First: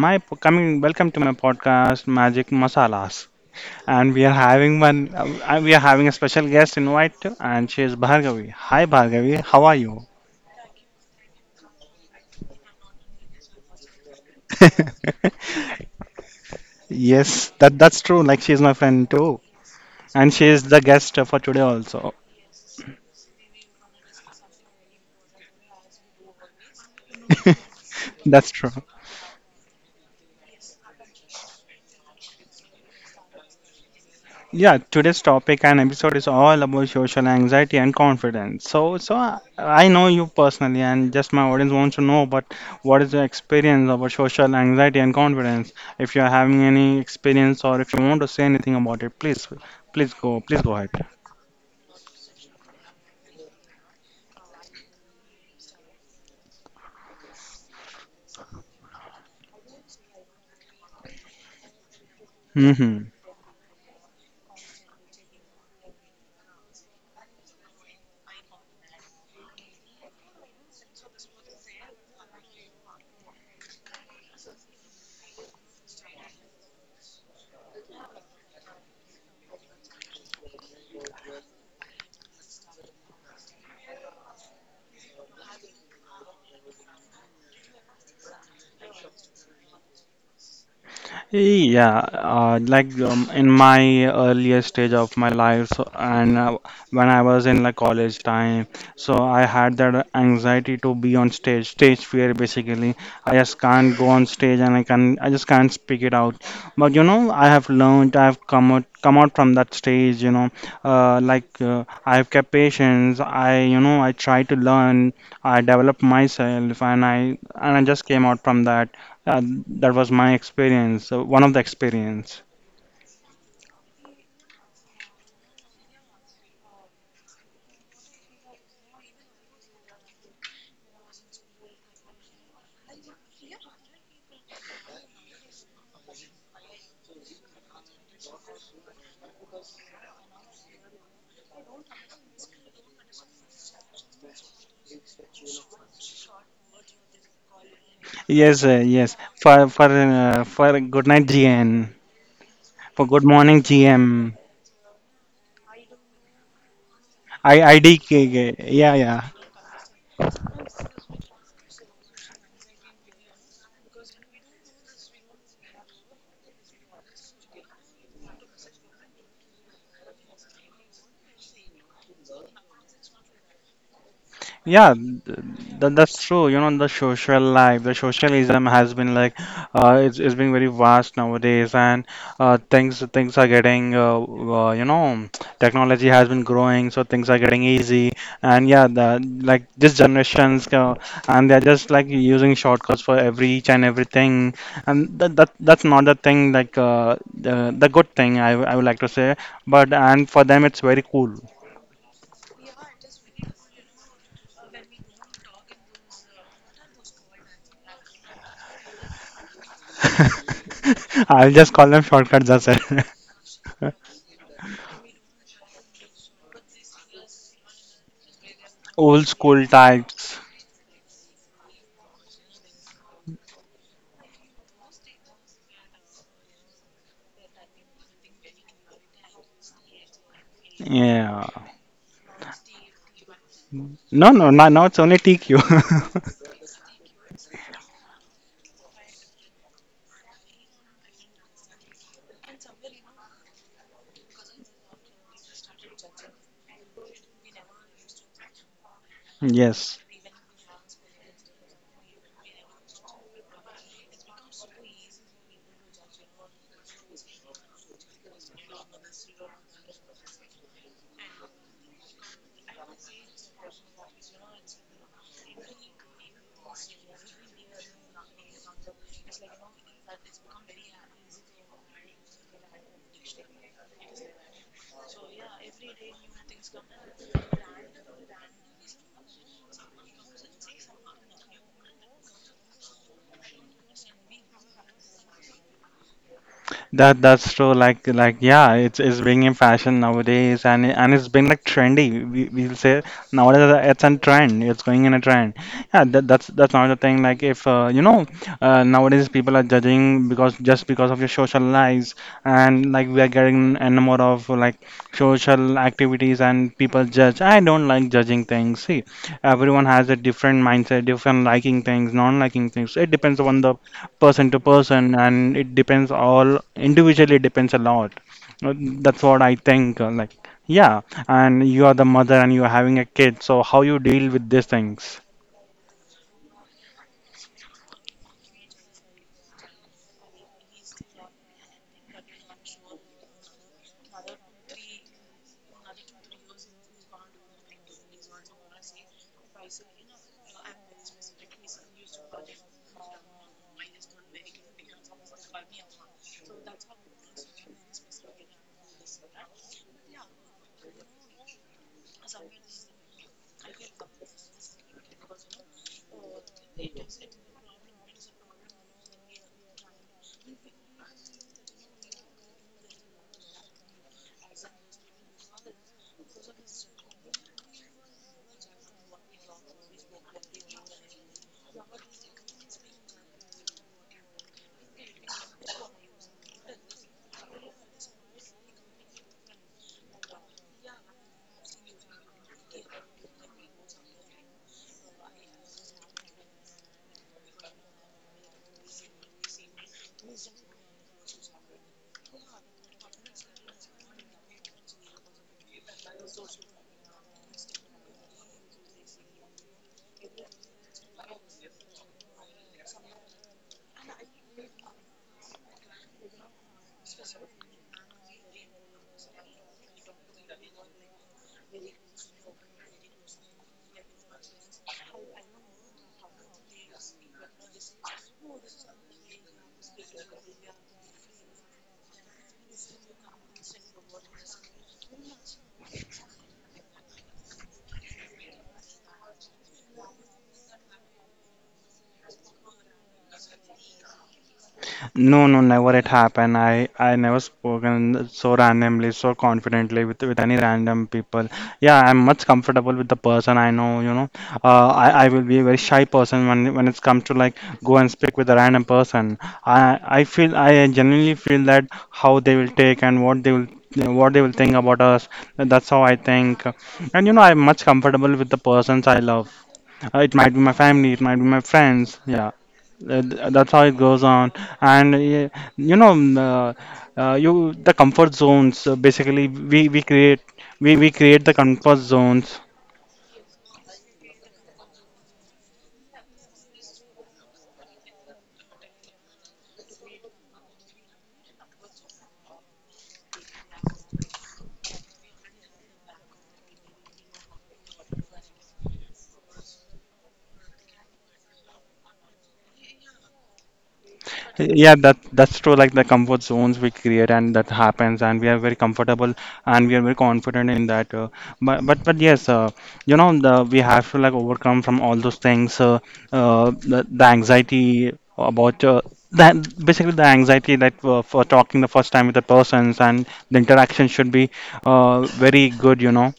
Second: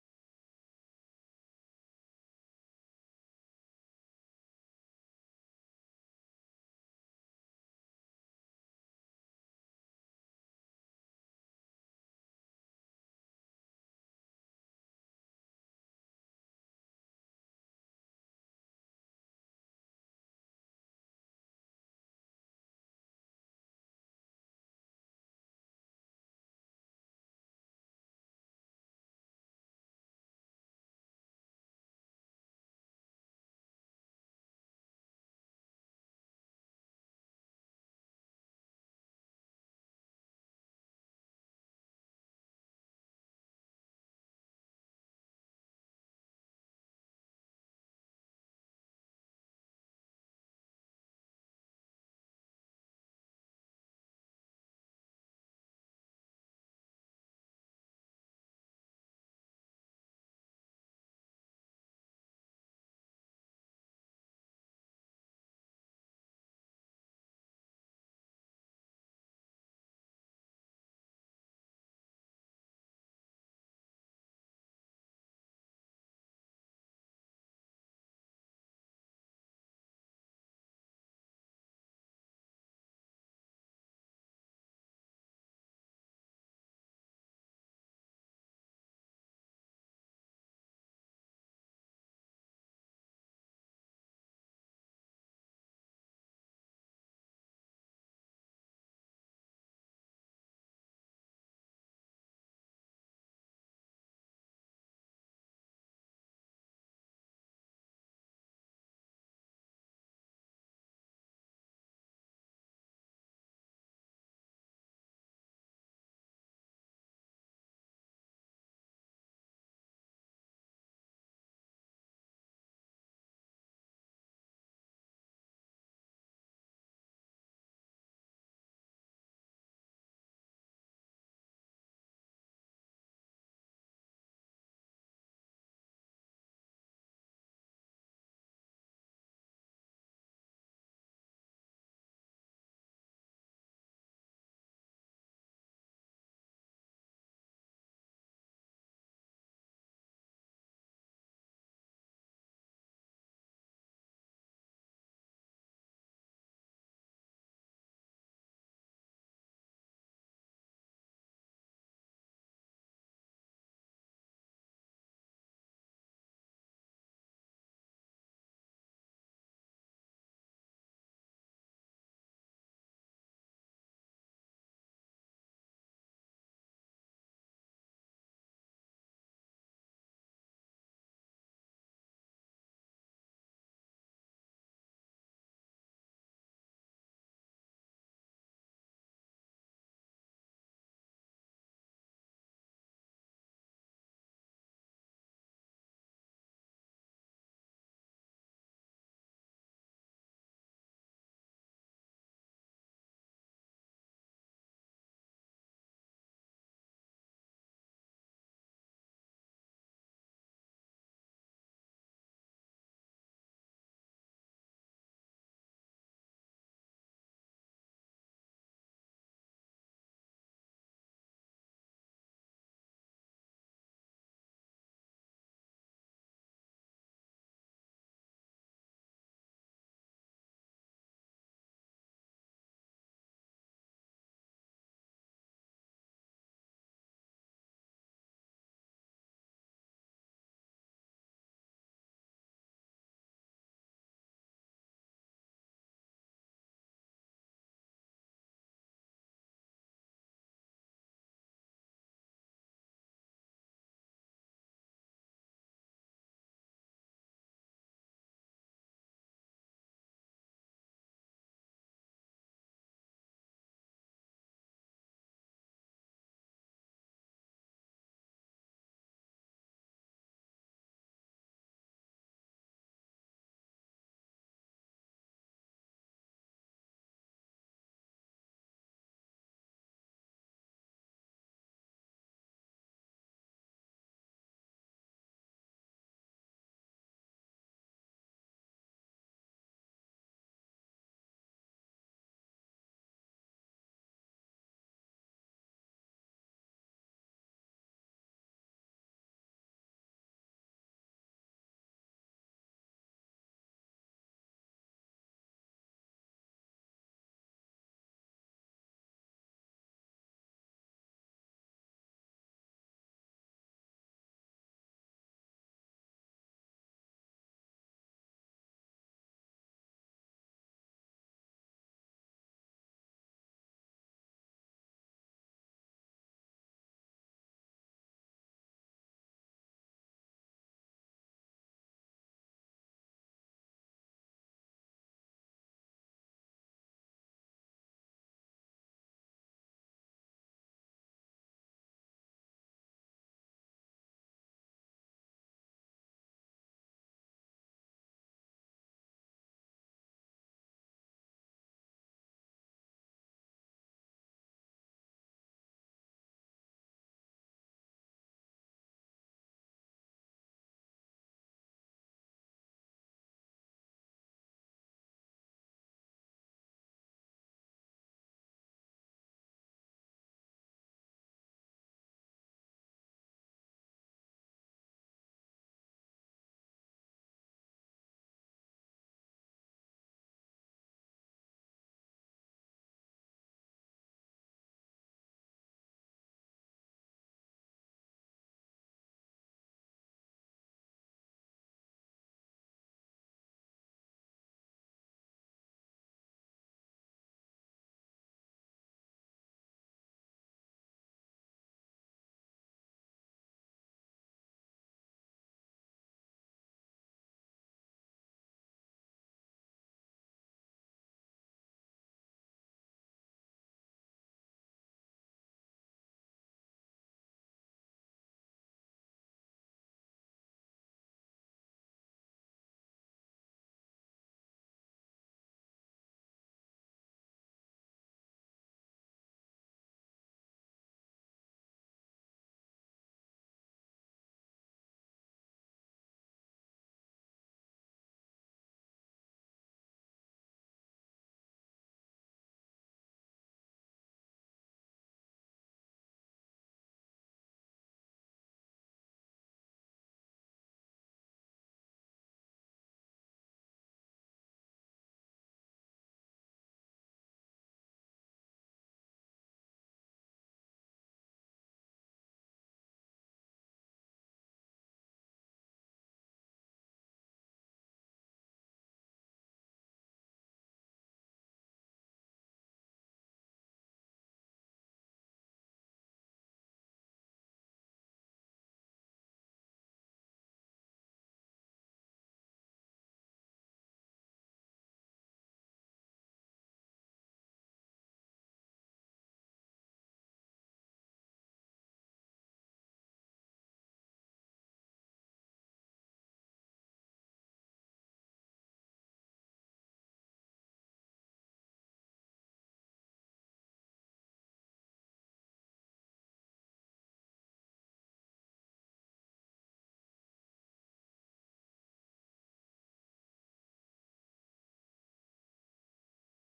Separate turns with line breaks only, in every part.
my p- coming welcome to my podcast Magic Masalas. And we are having one we are having a special guest invite too, and she is Bhargavi. Hi Bhargavi, how are you? Yes, that's true. Like she is my friend too. And she is the guest for today also. That's true. Yeah, today's topic and episode is all about social anxiety and confidence. So I know you personally, and just my audience wants to know, but what is your experience about social anxiety and confidence? If you are having any experience, or if you want to say anything about it, please, please go ahead. Hmm. Yeah, in my earlier stage of my life, so, and when I was in like college time, so I had that anxiety to be on stage, stage fear basically. I just can't go on stage and I just can't speak it out. But you know, I have come out from that stage. You know, I have kept patience. I try to learn. I developed myself, and I just came out from that uh, that was my experience, one of the experience. Yes, yes. For good night GN, for good morning GM, I D K. Yeah, yeah. Yeah, th- that's true. You know, the social life, the socialism has been it's been very vast nowadays, and things are you know, technology has been growing, so things are getting easy. And yeah, the like this generations, and they're just like using shortcuts for every each and everything, and that's not the thing, like the good thing I would like to say, but and for them it's very cool. I'll just call them shortcuts. That's it. Old school types. Yeah. No, no, no, now it's only TQ. Yes. That's true. Yeah, it's being in fashion nowadays, and it's been like trendy. We'll say nowadays it's a trend. It's going in a trend. Yeah, that's another thing. Like if you know, nowadays people are judging because just because of your social lives, and like we are getting a number of like social activities, and people judge. I don't like judging things. See, everyone has a different mindset, different liking things, non liking things. It depends upon the person to person and it depends all individually, it depends a lot. Uh, that's what I think, yeah. And you are the mother and you are having a kid, so how you deal with these things? No, no, never it happened. I never spoken so randomly, so confidently with any random people. Yeah, I'm much comfortable with the person I know, you know. I will be a very shy person when it's come to like go and speak with a random person. I feel, I genuinely feel that how they will take and what they will think about us. That's how I think. And you know, I'm much comfortable with the persons I love. It might be my family, it might be my friends. Yeah, that's how it goes on. And you know, mm, you the comfort zones. Basically, we create, we create the comfort zones. Yeah, that's true. Like the comfort zones we create, and that happens, and we are very comfortable, and we are very confident in that. But yes, you know, the we have to like overcome from all those things. The anxiety about that basically, the anxiety that for talking the first time with the persons, and the interaction should be very good. You know.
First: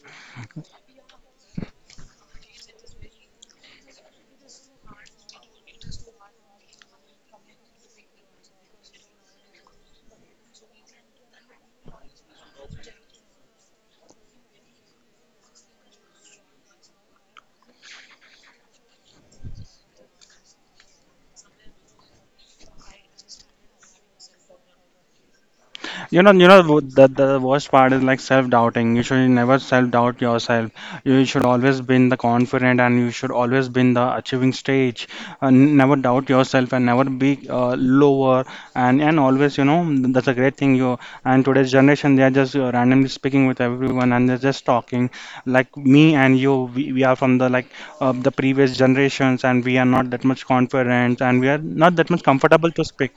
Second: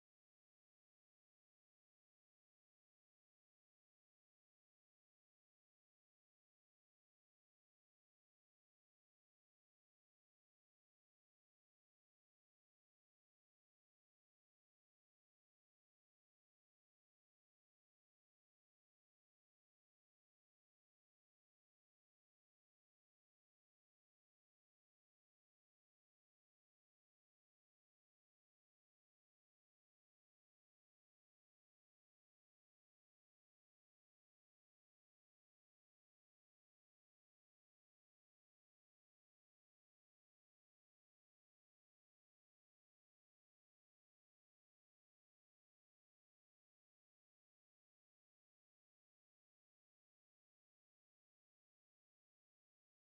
The worst part is like self-doubting. You should never self-doubt yourself. You should always be in the confident, and you should always be in the achieving stage. And never doubt yourself, and never be lower. And always, you know, that's a great thing. You and today's generation, they are just randomly speaking with everyone, and they're just talking. Like me and you, we are from the the previous generations, and we are not that much confident, and we are not that much comfortable to speak.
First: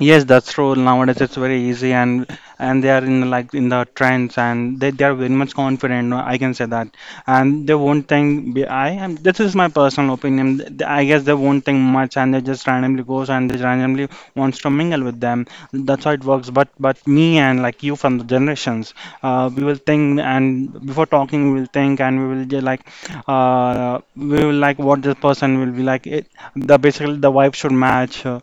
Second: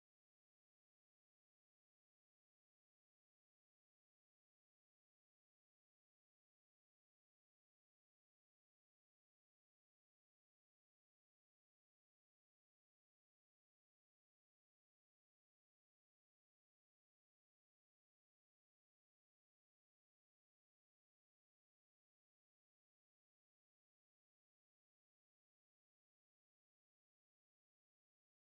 Yes, that's true. Nowadays, it's very easy, and they are in like in the trends, and they are very much confident. No, I can say that, and they won't think. I am. This is my personal opinion. I guess they won't think much, and they just randomly goes and they randomly wants to mingle with them. That's how it works. But me and like you from the generations, we will think, and before talking, we will think, and we will just we will like what this person will be like. It, the basically, the vibe should match. Uh,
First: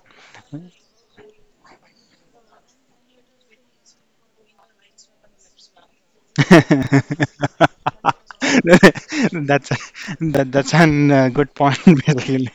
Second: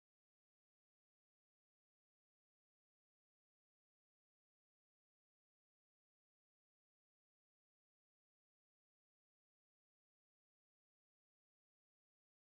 that's that's an good point, basically.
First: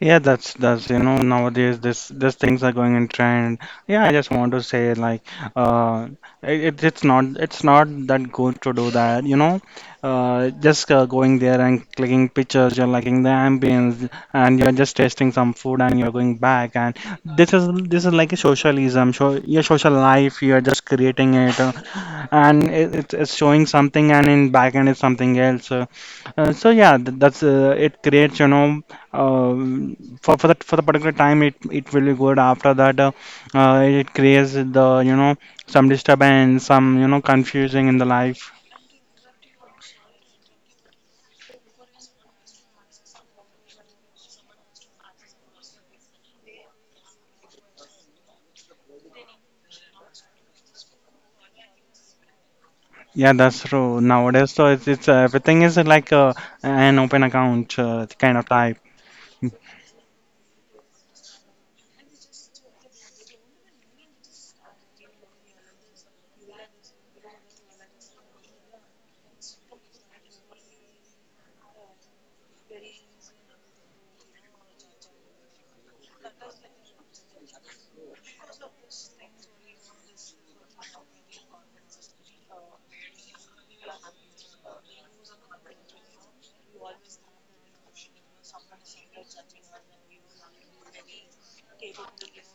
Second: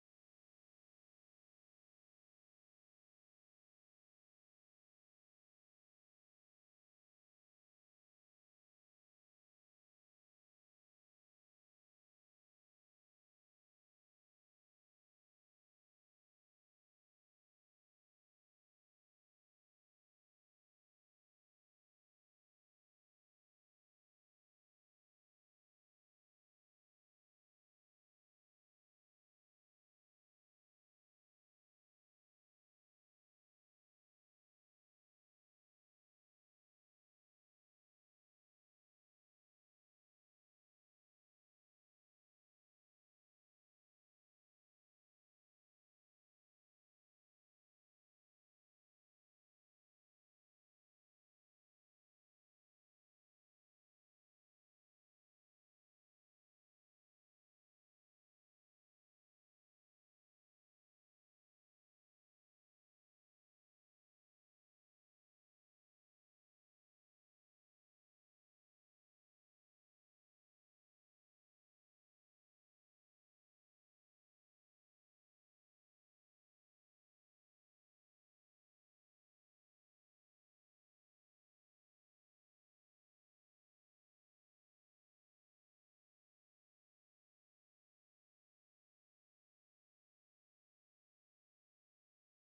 Yeah, that's, you know, nowadays this things are going in trend. Yeah, I just want to say like uh it's not that good to do that, you know. Just going there and clicking pictures, you're liking the ambience, and you're just tasting some food, and you're going back. And this is like a socialism. So your social life, you're just creating it. It's showing something and in backend is something else, so yeah, that's it creates, you know, um for that, for the particular time it will be good. After that, it creates the, you know, some disturbance, some, you know, confusing in the life. Yeah, that's true nowadays. It's everything is like an open account, kind of type.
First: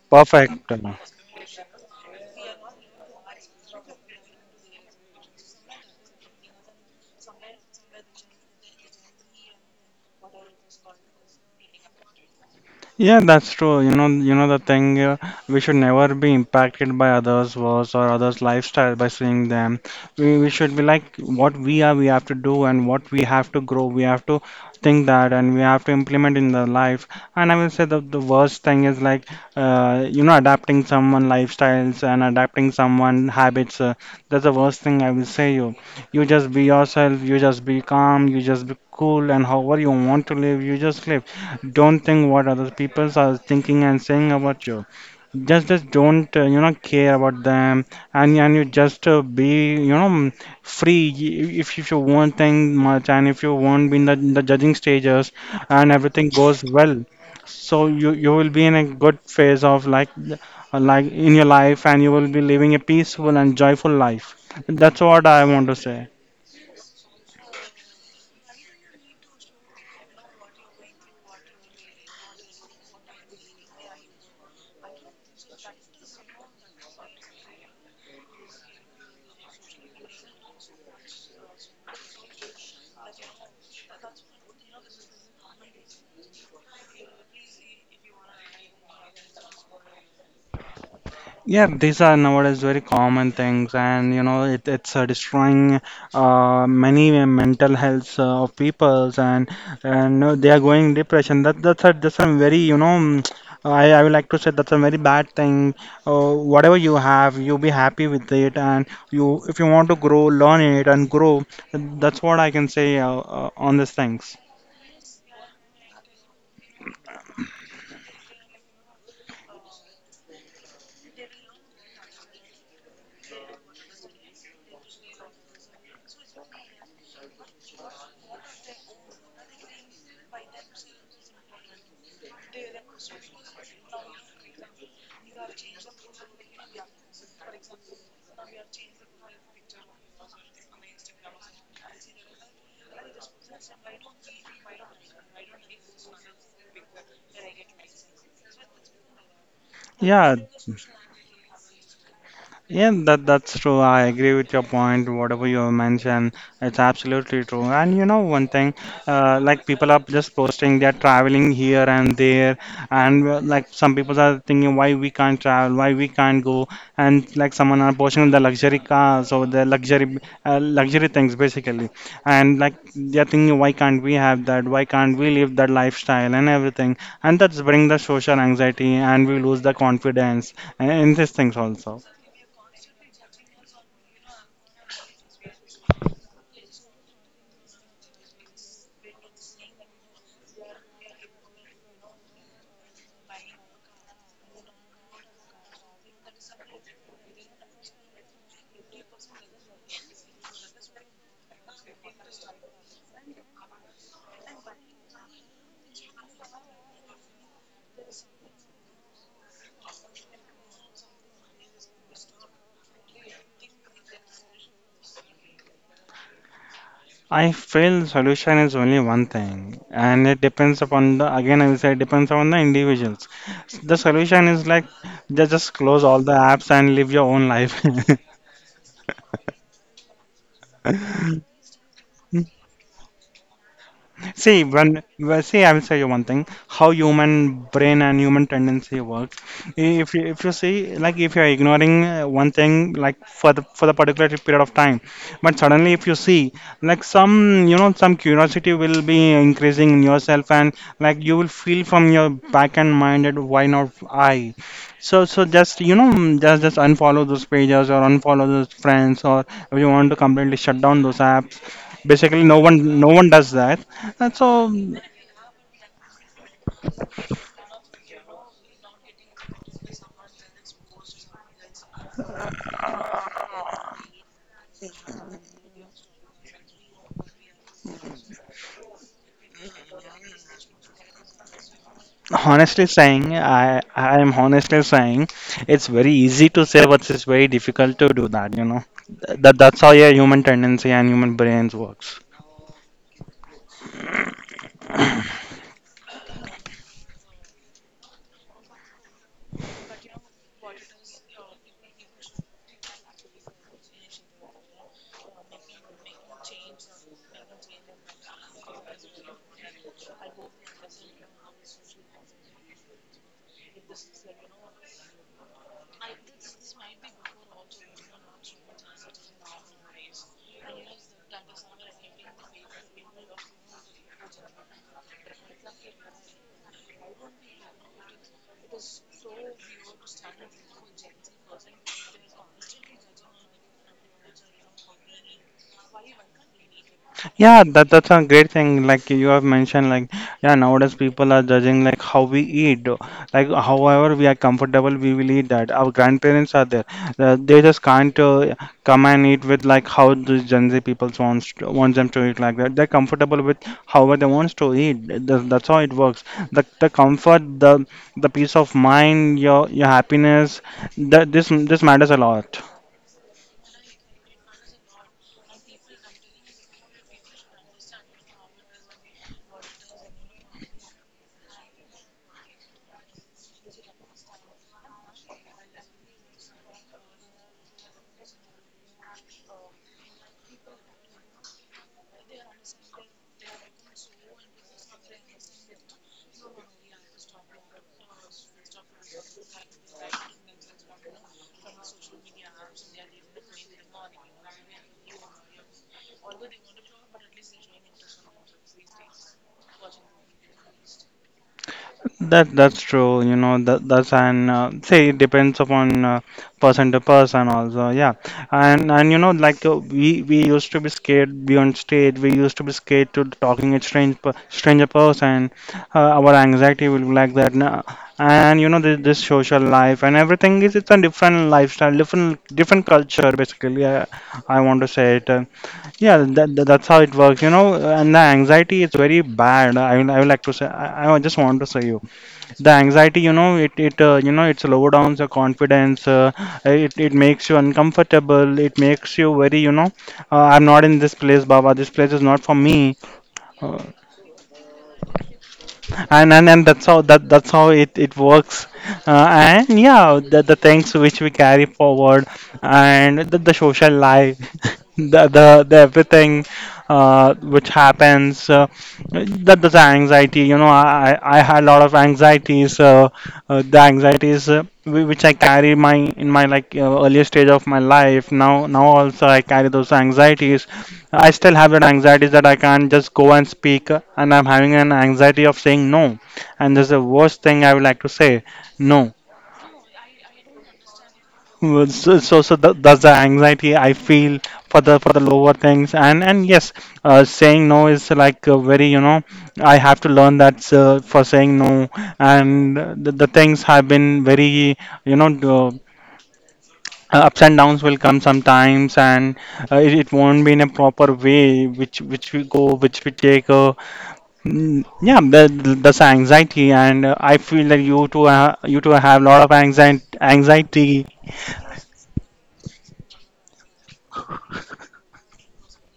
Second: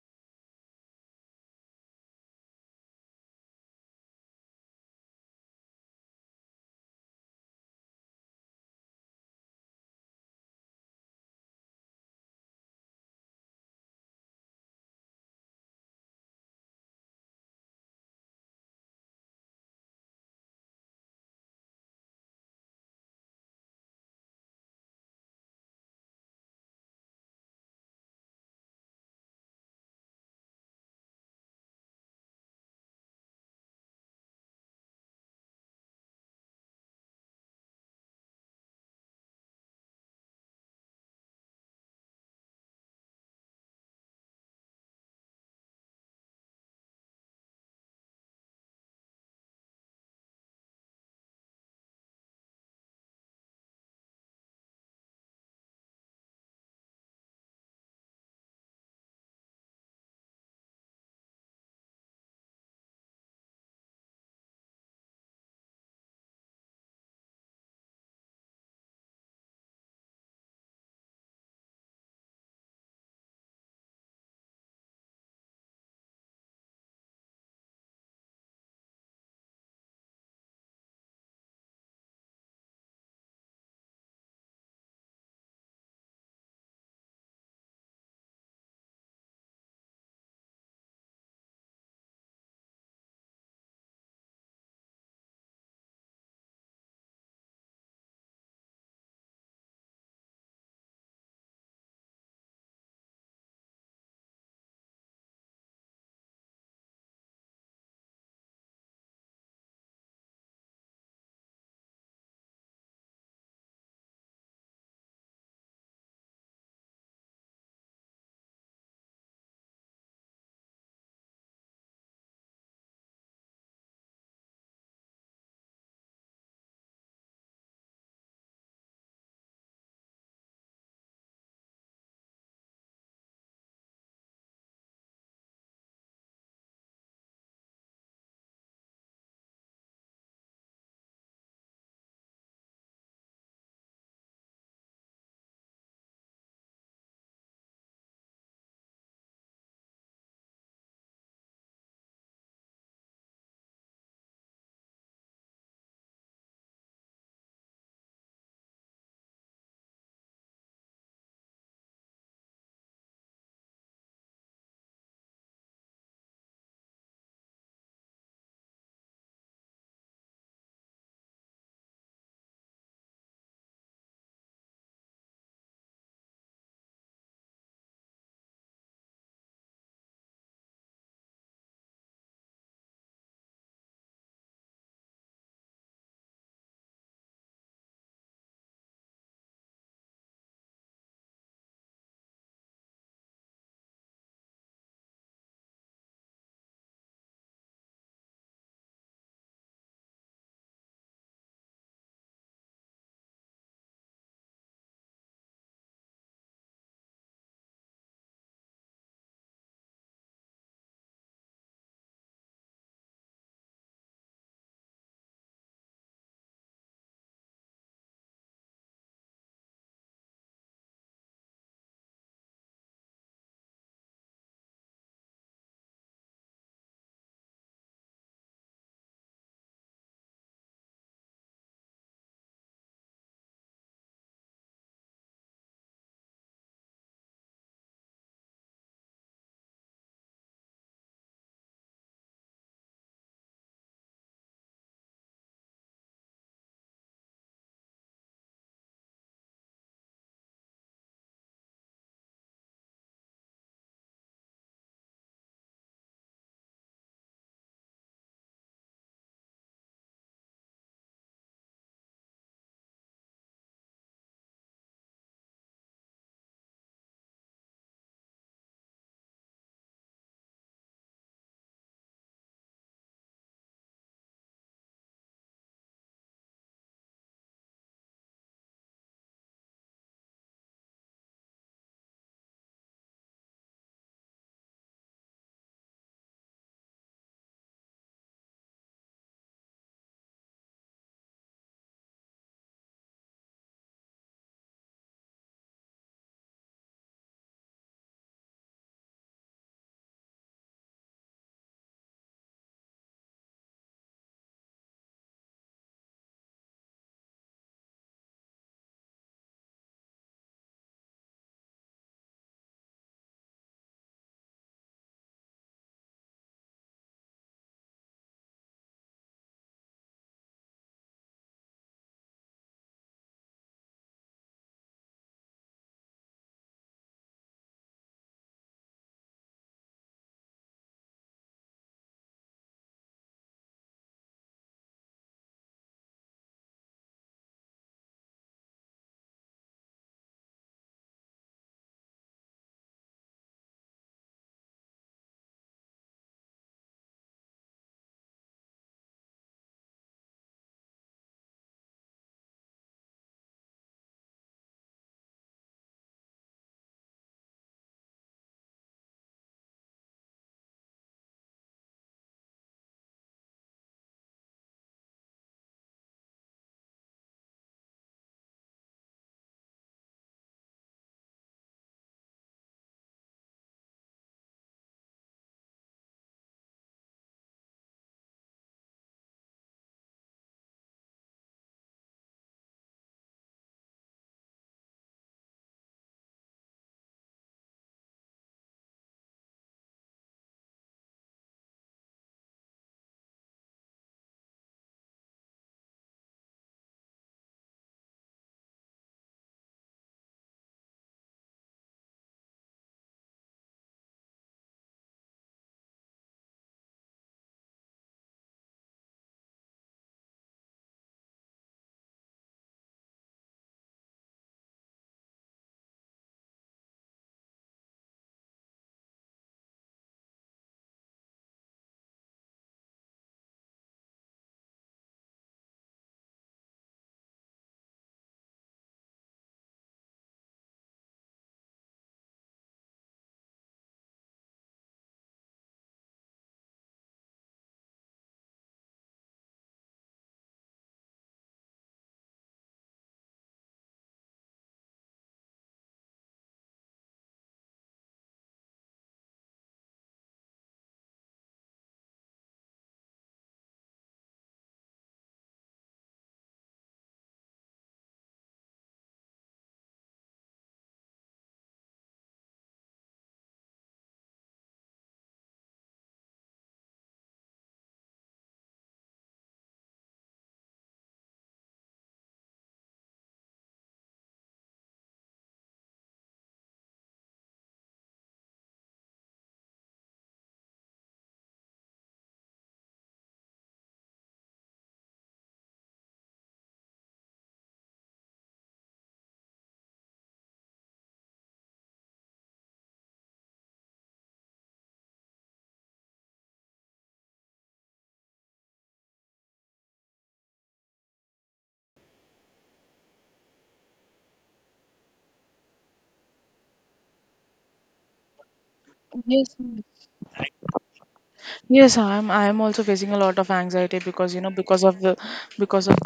Perfect. Yeah, that's true. You know the thing, we should never be impacted by others' words or others' lifestyle by seeing them. We should be like what we are, we have to do, and what we have to grow. We have to think that, and we have to implement in the life. And I will say that the worst thing is like, you know, adapting someone lifestyles and adapting someone habits. That's the worst thing I will say. You just be yourself. You just be calm. You just be cool, and however you want to live, you just live. Don't think what other people are thinking and saying about you. Just don't, you know, care about them, and you just be, free. If you won't think much, and if you won't be in the judging stages, and everything goes well, so you will be in a good phase of like in your life, and you will be living a peaceful and joyful life. That's what I want to say. Yeah, these are nowadays very common things, and you know it's destroying many mental health of peoples, and they are going depression. That's a very, you know, I would like to say that's a very bad thing. Whatever you have, you be happy with it, and you if you want to grow, learn it and grow. That's what I can say on these things. Yeah. Yeah, that's true. I agree with your point. Whatever you have mentioned, it's absolutely true. And you know one thing, like people are just posting they're traveling here and there, and like some people are thinking why we can't travel, why we can't go, and like someone are posting the luxury cars or the luxury things basically, and like they're thinking why can't we have that, why can't we live that lifestyle and everything, and that's bring the social anxiety and we lose the confidence and in these things also. I feel solution is only one thing, and it depends upon the, again I will say, it depends upon the individuals. The solution is like just close all the apps and live your own life. See, when, well, see, I will say you one thing: how human brain and human tendency works. If you see, like, if you are ignoring one thing, like for the particular period of time, but suddenly if you see, like, some some curiosity will be increasing in yourself, and like you will feel from your back and mind that why not I? So just just unfollow those pages or unfollow those friends, or if you want to completely shut down those apps, basically no one does that. And so, honestly saying, I am honestly saying, it's very easy to say, but it's very difficult to do that. That's how your human tendency and human brains works. Yeah, that's a great thing. Like you have mentioned, like yeah, nowadays people are judging like how we eat. Like however we are comfortable, we will eat that. Our grandparents are there. They just can't come and eat with like how the Gen Z people wants them to eat like that. They're comfortable with however they wants to eat. That's how it works. The comfort, the peace of mind, your happiness. That this matters a lot. That's true, you know that that's and say it depends upon person to person also, yeah. And like, we used to be scared beyond stage. We used to be scared to talking a strange stranger person. Our anxiety will be like that. Now. And this social life and everything is it's a different lifestyle, different culture basically. I want to say it. Yeah, that's how it works. And the anxiety is very bad. I would like to say, I just want to say you. The anxiety, it it slow down the confidence. It makes you uncomfortable. It makes you very, I'm not in this place, Baba. This place is not for me. Uh, and that's how that's how it works uh, and yeah, the things which we carry forward, and the social life the everything which happens. That the anxiety, I had a lot of anxieties. Uh, The anxieties, which I carry my in my like earlier stage of my life, now also I carry those anxieties. I still have that anxiety that I can't just go and speak, and I'm having an anxiety of saying no. And that's the worst thing I would like to say, no. Well, so that's the anxiety I feel for the lower things. And yes, saying no is like very, I have to learn that for saying no. And the things have been very, you know, uh, ups and downs will come sometimes, and it won't be in a proper way, which we go, which we take. Mm. Yeah, that's anxiety, and I feel that you two have a lot
Yes,
of
mm.
anxiety. Anxiety.
Yes, I'm also facing a lot of anxiety because you know, because of the, because of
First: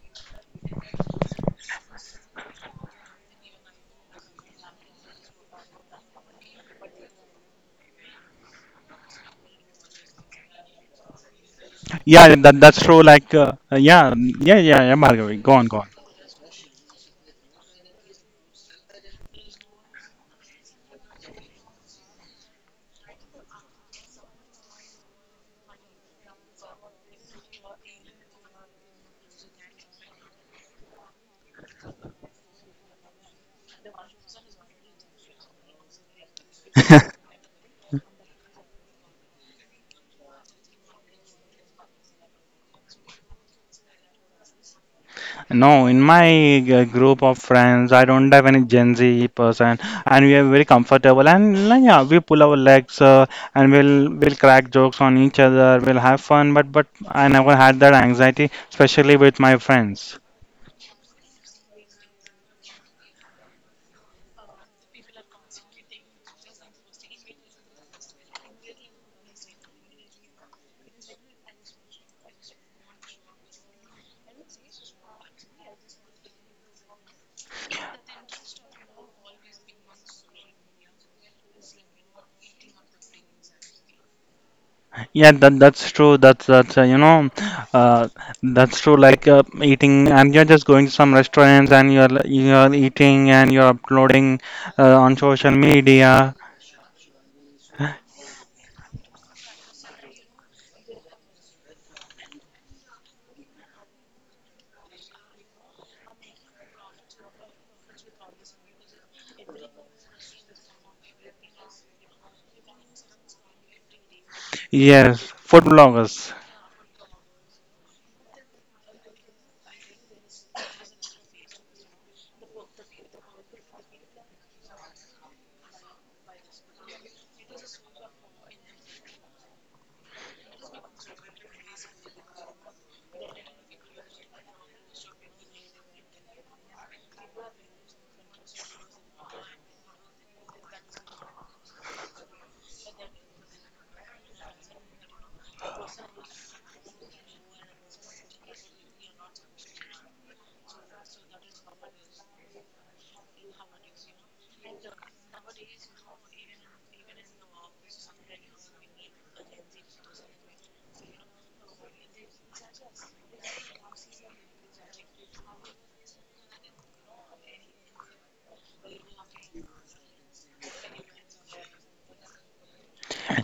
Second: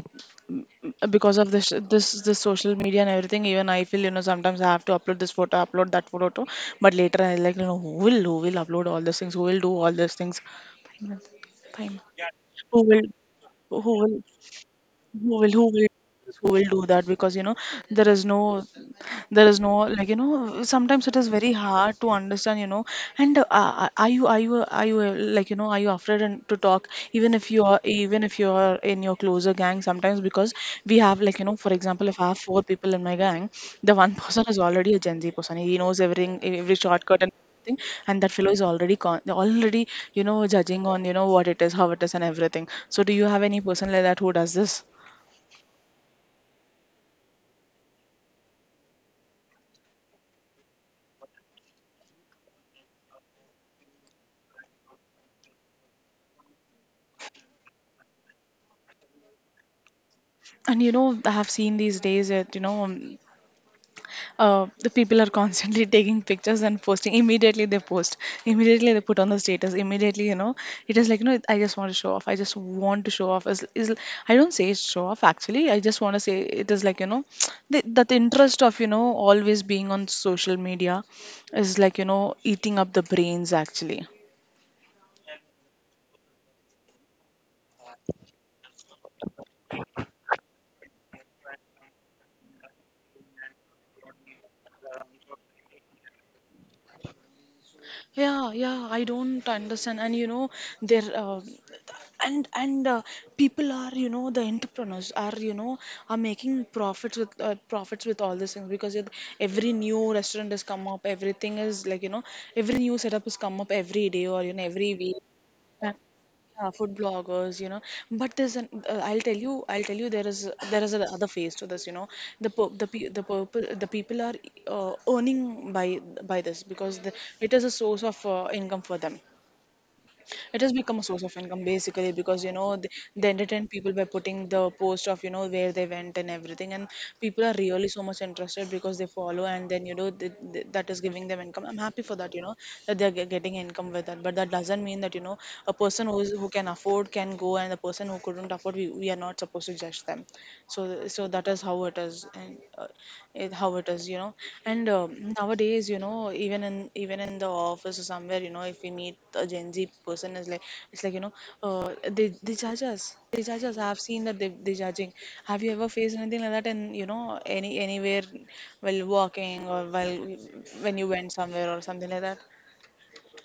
because of this social media and everything. Even I feel, you know, sometimes I have to upload this photo, upload that photo, too. But later I, like, you know, who will upload all these things, who will do all these things. Fine,
Yeah, that's
who
true.
will
Like,
who
yeah,
will
yeah, yeah, yeah,
who
Bhargavi,
will
go
who
on, go
will
on.
who will do that because, you know, there is no there is no, like, you know, sometimes it is very hard to understand, you know. And are you like, you know, are you afraid to talk, even if you are, in your closer gang sometimes? Because we have, like, you know, for example, if I have four people in my gang, the one person is already a Gen Z person, he knows everything, every shortcut and everything, and that fellow is already already, you know, judging on, you know, what it is, how it is and everything. So do you have any person like that who does this?
No, in my group of friends, I don't have any Gen Z person, and we are very comfortable. And like, yeah, we pull our legs, and we'll crack jokes on each other. We'll have fun, but I never had that anxiety, especially with my friends.
And you know, I have seen these days that, you know, the people are constantly taking pictures and posting, immediately they post, immediately they put on the status, immediately, you know, it is like, you know, I just want to show off, I just want to show off is I don't say it's show off actually, I just want to say it is, like, you know, that interest of, you know, always being on social media is, like, you know, eating up the brains actually.
Yeah, that's true. That's uh, that's true. Like eating, and you're just going to some restaurants, and you're you're eating, and you're uploading on social media.
Yeah, yeah, I don't understand. And you know, there and people are, you know, the entrepreneurs are, you know, are making profits with all these things because it, every new restaurant has come up, everything is, like, you know, every new setup has come up every day, or you know, every week.
Yes, food
Yeah,
bloggers.
yeah, food bloggers, you know. But there's an I'll tell you, there is, there is another phase to this, you know. The people the people are earning by this because the, it is a source of income for them, it has become a source of income basically, because you know, they entertain people by putting the post of, you know, where they went and everything. And people are really so much interested because they follow, and then you know, that is giving them income. I'm happy for that, you know, that they're getting income with that. But that doesn't mean that, you know, a person who is, who can afford can go, and the person who couldn't afford, we are not supposed to judge them. So so that is how it is. And it, how it is, you know. And nowadays you know, even in, the office or somewhere, you know, if we meet a Gen Z person, is like, it's like, you know, they judge us, they judge us, I've seen that, they judging. Have you ever faced anything like that? And you know, anywhere, while walking, or while when you went somewhere or something like that?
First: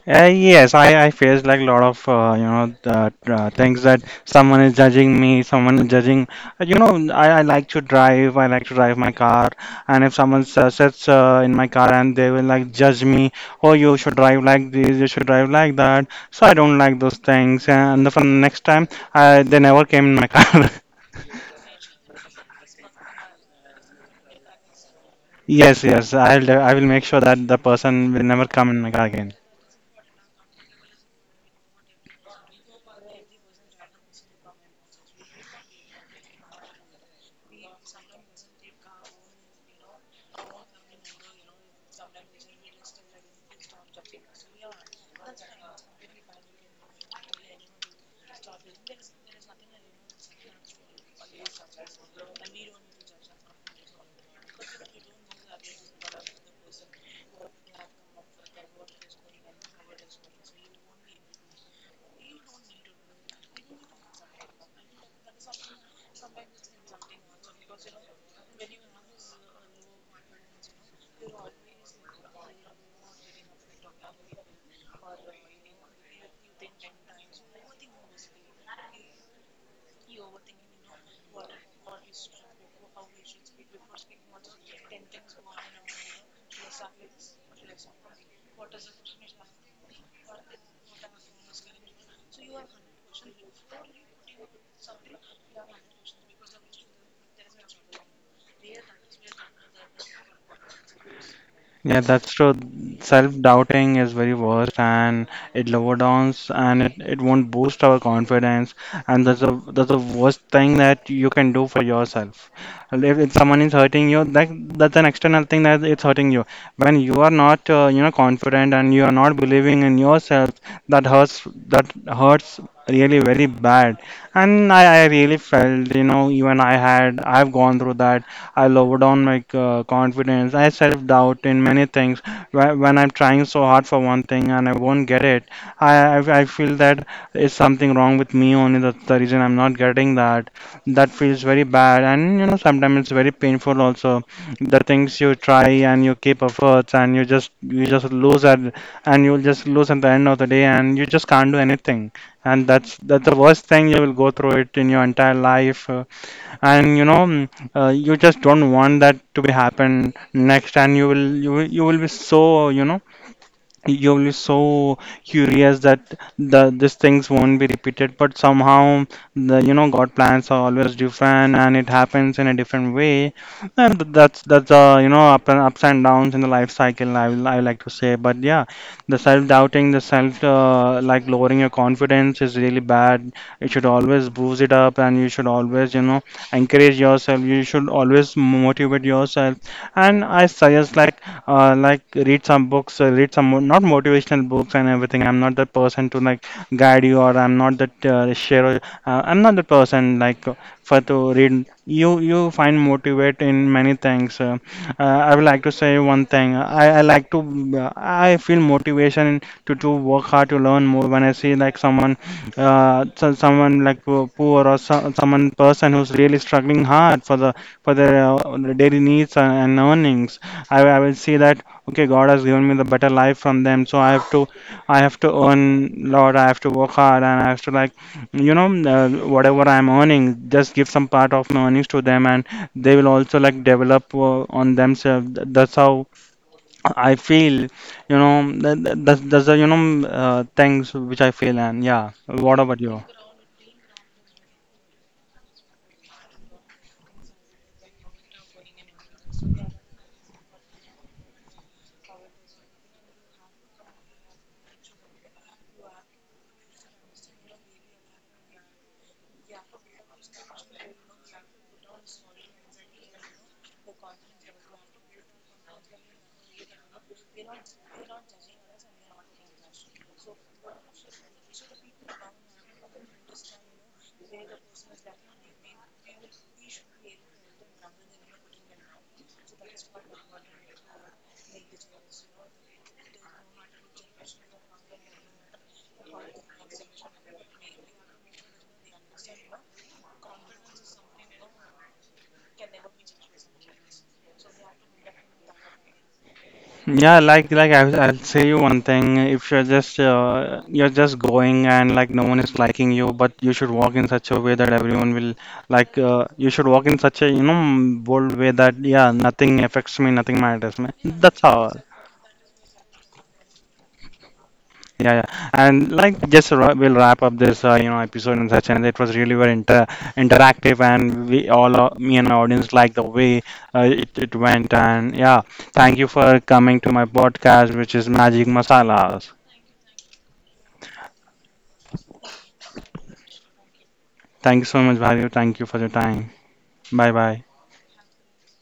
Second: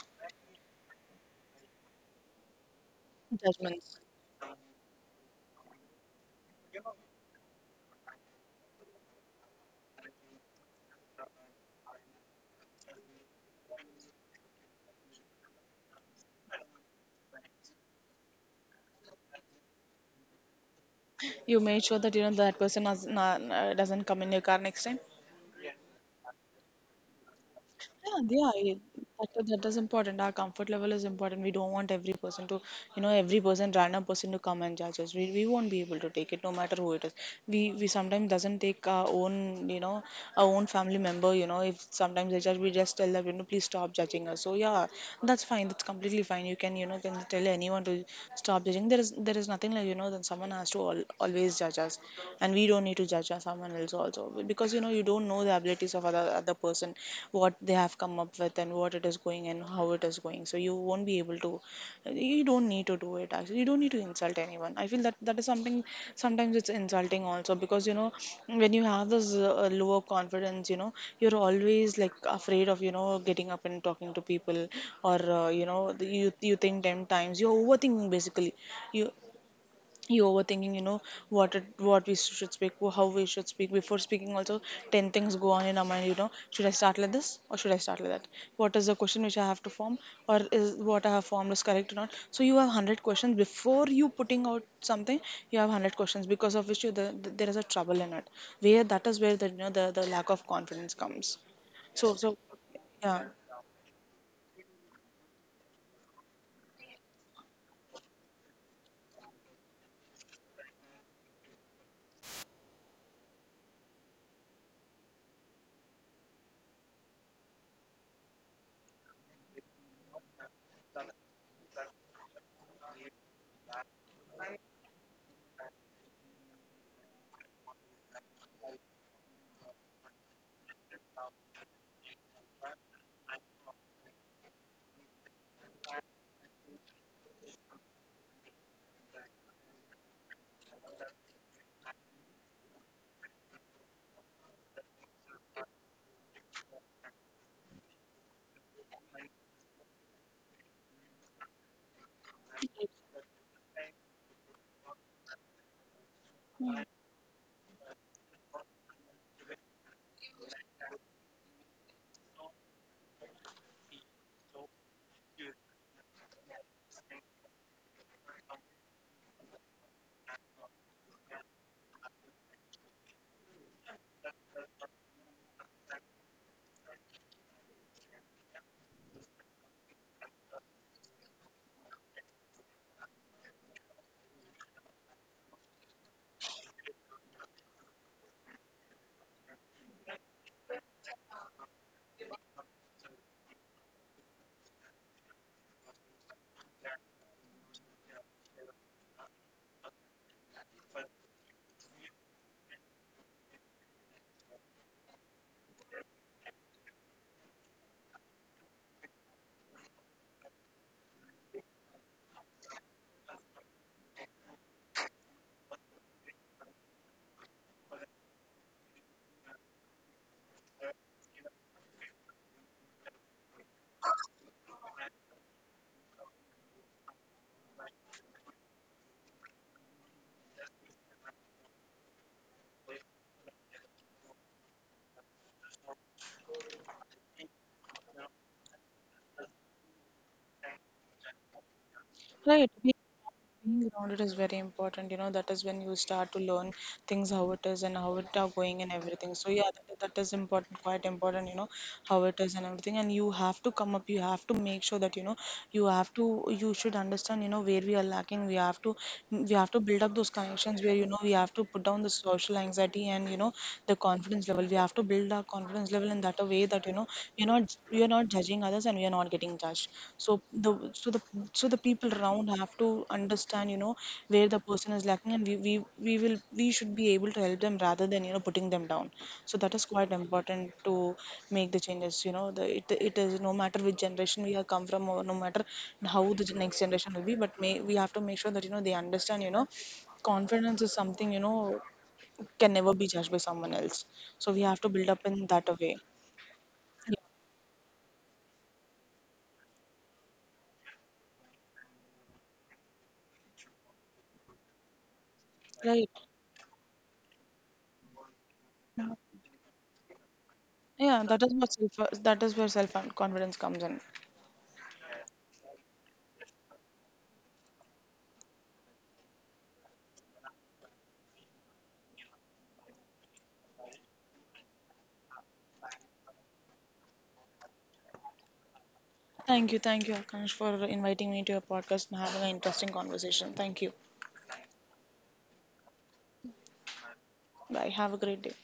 Yes, I face like a lot of the, things
Judgments.
that someone is judging me, someone is judging. You know, I like to drive my car, and if someone sits in my car, and they will like judge me, oh, you should drive like this, you should drive like that. So I don't like those things, and the next time, they never came in my car.
You made sure that, you know, that person has not, doesn't come in your car next time.
Yes, yes, I will make sure that the person
Yeah,
will never come
yeah,
in my car again.
that, that is important. Our comfort level is important. We don't want every person to, you know, every person, random person, to come and judge us. We won't be able to take it, no matter who it is. We sometimes doesn't take our own, you know, our own family member. You know, if sometimes they judge, we just tell them, you know, please stop judging us. So yeah, that's fine. That's completely fine. You can, you know, can tell anyone to stop judging. There is, there is nothing like, you know, then someone has to al always judge us, and we don't need to judge us someone else also. Because you know, you don't know the abilities of other person, what they have come up with and what it is going and how it is going. So you won't be able to, you don't need to do it actually. You don't need to insult anyone. I feel that that is something, sometimes it's insulting also. Because you know, when you have this lower confidence, you know, you're always, like, afraid of, you know, getting up and talking to people, or you know, you think 10 times, you're overthinking basically. you you overthinking, you know, what we should speak, how we should speak before speaking also. 10 things go on in our mind, you know, should I start like this, or should I start like that? What is the question which I have to form, or is what I have formed is correct or not? So you have 100 questions before you putting out something. You have 100 questions, because of which you there is a trouble in it, where that is where the, you know, the lack of confidence comes.
Yeah,
So
that's
so
true.
yeah,
Self-doubting is very worst, and it lower downs, and it won't boost our confidence, and that's the worst thing that you can do for yourself. And if someone is hurting you, that's an external thing that it's hurting you. When you are not confident, and you are not believing in yourself, that hurts really very bad. And I really felt, even I've gone through that. I lower down my confidence. I self doubt in many things. When I'm trying so hard for one thing and I won't get it, I feel that is something wrong with me only. That's the reason I'm not getting that. That feels very bad, and sometimes it's very painful also. The things you try, and you keep efforts, and you just lose at you'll just lose at the end of the day, and you just can't do anything. And that's the worst thing you will go through it in your entire life, and you just don't want that to be happen next. And you will be so, you're really so curious that these things won't be repeated, but somehow the you know God plans are always different, and it happens in a different way. And that's up and ups and downs in the life cycle, I would like to say, but yeah, the self-doubting, the self like lowering your confidence is really bad. You should always boost it up, and you should always, encourage yourself. You should always motivate yourself. And I suggest, like, like, read some books, read some not motivational books and everything. I'm not the person to like guide you, or I'm not that share. I'm not the person like for to read. You find motivate in many things. I would like to say one thing. I like to I feel motivation to work hard, to learn more, when I see like someone, so, someone like poor or so, someone person who's really struggling hard for their daily needs and earnings. I will see that, okay, God has given me the better life from them, so I have to, earn lot. I have to work hard, and I have to, like, you know, whatever I'm earning, just give some part of my earnings to them, and they will also like develop on themselves. That's how I feel. That's the things which I feel, and yeah. What
right.
about you?
Being grounded is very important. You know, that is when you start to learn things, how it is and how it are going and everything. So yeah, that, that is important, quite important, you know, how it is and everything. And you have to come up. You have to make sure that, you know, you have to. You should understand, you know, where we are lacking. We have to build up those connections, where you know, we have to put down the social anxiety, and you know, the confidence level. We have to build our confidence level in that a way that, you know, you're not judging others, and we are not getting judged. so the so the so the people around have to understand, you know, where the person is lacking, and we should be able to help them, rather than, you know, putting them down. So that is quite important, to make the changes, you know, the it, it is, no matter which generation we have come from, or no matter how the next generation will be, but may we have to make sure that, you know, they understand, you know, confidence is something, you know, can never be judged by someone else. So we have to build up in that a way.
Yeah, like I'll say you one thing. If you're just going, and like, no one is liking you, but you should walk in such a way that everyone will like.
Right.
You should walk in such a bold way that yeah, nothing affects me, nothing matters me.
Yeah, that
That's
is
how.
what self that is where self confidence comes in.
Yeah, yeah. And like just we'll wrap up this episode and such, and it was really very interactive, and we all me and my audience liked the way it went, and yeah, thank you for coming to my podcast, which is Magic Masala.
Thank you, Akash, for inviting me to your podcast and having an interesting conversation. Thank you.
Thank you so much, Bhavya. Thank you for your time. Bye bye.
Bye. Have a great day.